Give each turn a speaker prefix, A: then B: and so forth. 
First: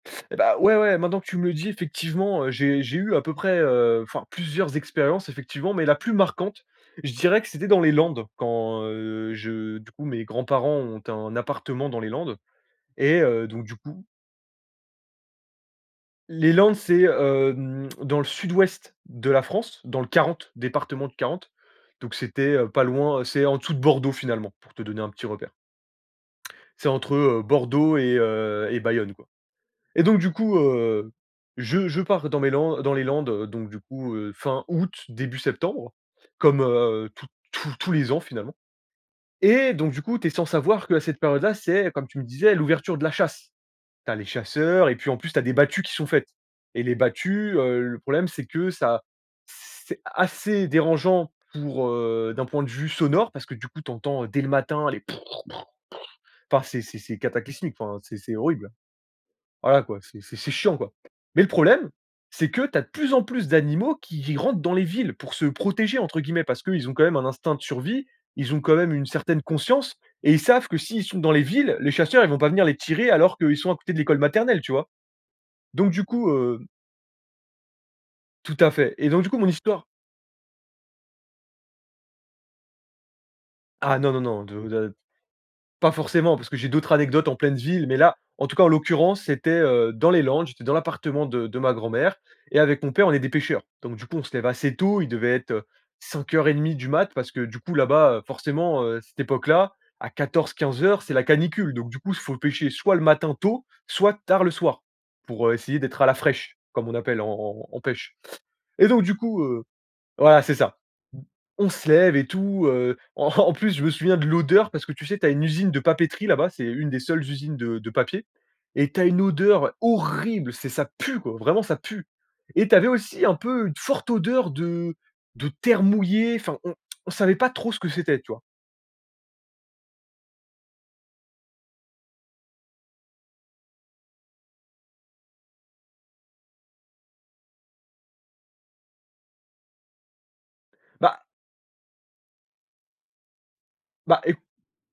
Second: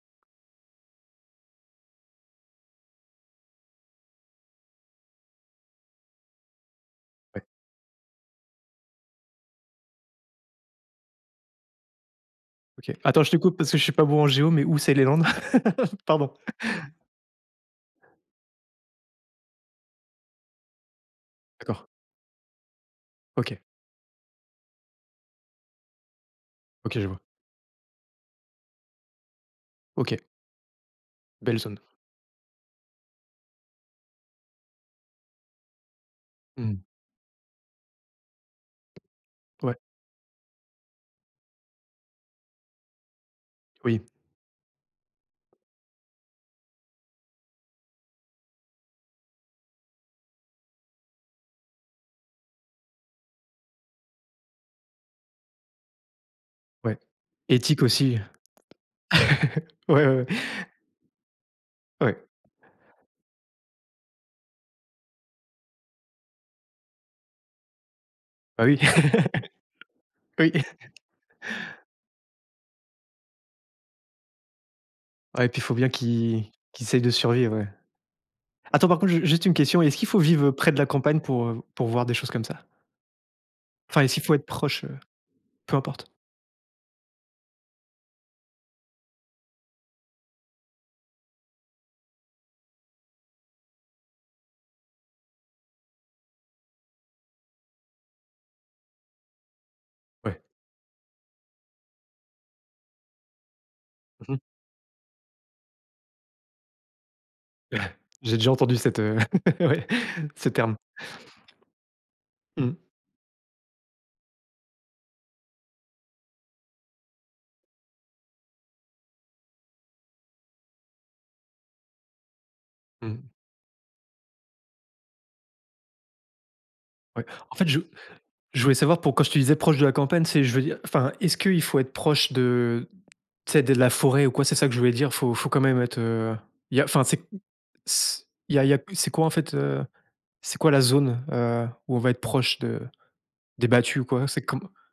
A: Et bah, ouais, ouais maintenant que tu me le dis, effectivement, heu, j'ai j'ai eu à peu près, heu enfin, plusieurs expériences effectivement, mais la plus marquante, je dirais
B: Ouais.
A: que c'était dans les Landes. Quand, heu, je du coup mes grands-parents ont un appartement dans les Landes
B: OK.
A: et
B: Attends, je te
A: heu,
B: coupe
A: donc
B: parce
A: du
B: que je suis pas
A: coup
B: bon en géo, mais où c'est les Landes? Pardon.
A: Les Landes c'est hem, dans le sud-ouest de la France, dans le 40, département du 40.
B: D'accord.
A: Donc c'était, heu, pas loin, heu c'est en
B: OK.
A: dessous de Bordeaux, finalement, pour te donner un petit repère. C'est
B: OK, je
A: entre,
B: vois.
A: heu, Bordeaux et heu, et Bayonne, quoi. Et donc
B: OK.
A: du coup, heu,
B: Belle zone.
A: je je pars dans mes Lan dans les Landes donc du coup, heu, fin août, début septembre, comme,
B: Mmh.
A: heu, toutes tous tous les ans, finalement, et
B: Ouais.
A: donc du coup tu es sans savoir qu'à cette période là c'est, comme tu me disais, l'ouverture de la chasse.
B: Oui.
A: Tu as les chasseurs et puis en plus tu as des battues qui sont faites. Et les battues, heu, le problème c'est que ça c c c'est assez dérangeant pour, heu d'un point de vue sonore parce que du coup tu entends, heu, dès le matin les. Enfin, c'est
B: Ouais.
A: c'est c'est cataclysmique,
B: Ethique
A: enfin c'est
B: aussi.
A: c'est horrible! Voilà quoi,
B: Ouais, ouais
A: c'est
B: ouais.
A: c'est c'est chiant, quoi! Mais le problème
B: Ouais.
A: c'est que tu as de plus en plus d'animaux qui ils rentrent dans les villes pour se «protéger» entre guillemets. Parce qu'ils ont quand même un instinct de survie, ils ont
B: Bah
A: quand
B: oui!
A: même une certaine conscience et ils
B: Oui.
A: savent que s'ils sont dans les villes, les chasseurs ils vont pas venir les tirer alors qu'ils sont à côté de l'école maternelle, tu vois?
B: Ouais, puis faut bien
A: Donc du coup,
B: qu'ils
A: heu
B: qu'ils essayent de survivre, ouais.
A: Tout à
B: Attends
A: fait.
B: par
A: Et
B: contre
A: donc
B: ju
A: du coup
B: juste
A: mon
B: une question,
A: histoire
B: est-ce qu'il faut vivre, heu, près de la campagne pour, heu, v pour voir des choses comme ça?
A: Ah
B: Enfin
A: non,
B: est-ce
A: non,
B: qu'il faut
A: non,
B: être
A: de
B: proche,
A: de
B: heu? Peu
A: pas
B: importe?
A: forcément, parce que j'ai d'autres anecdotes en pleine ville. Mais là en tout cas en l'occurrence c'était, heu, dans les Landes, j'étais dans l'appartement de de ma grand-mère et avec mon père on est des pêcheurs. Donc du coup on se lève assez tôt, il devait être, heu, 5:30 du mat parce que du coup là-bas, heu, forcément, heu, cette époque là à
B: Ouais.
A: 14-15:00 c'est la canicule. Donc du coup il faut pêcher soit le matin tôt, soit
B: Mmh mh.
A: tard le soir. Pour, heu, essayer d'être à la fraîche, comme on appelle en en en en pêche.
B: J'ai déjà entendu
A: Et
B: cette,
A: donc du
B: heu
A: coup, heu
B: ouais,
A: voilà
B: ce
A: c'est ça.
B: terme.
A: On se lève et tout
B: Mmh.
A: heu. En en plus je me souviens de l'odeur, parce que tu sais, tu as une usine de papeterie là-bas- c'est une des seules usines de de papier- et tu as une odeur horrible c'est ça pue quoi! Vraiment ça pue! Et tu avais aussi
B: Mmh.
A: un peu une forte odeur de de terre mouillée, enfin on on
B: Ouais.
A: savait pas
B: En fait,
A: trop ce
B: je
A: que c'était, tu vois?
B: je voulais savoir pour quand je te disais proche de la campagne, c'est je veux dire enfin, est-ce qu'il faut être proche de tu sais de la forêt ou quoi? C'est ça que je voulais dire. Faut faut quand même être, heu il y a enfin, c'est s Il y a il y a plus c'est quoi en fait, heu. C'est quoi la
A: Bah
B: zone, heu, où on va être proche de des battues,
A: Bah,
B: quoi? C'est
A: éc
B: comme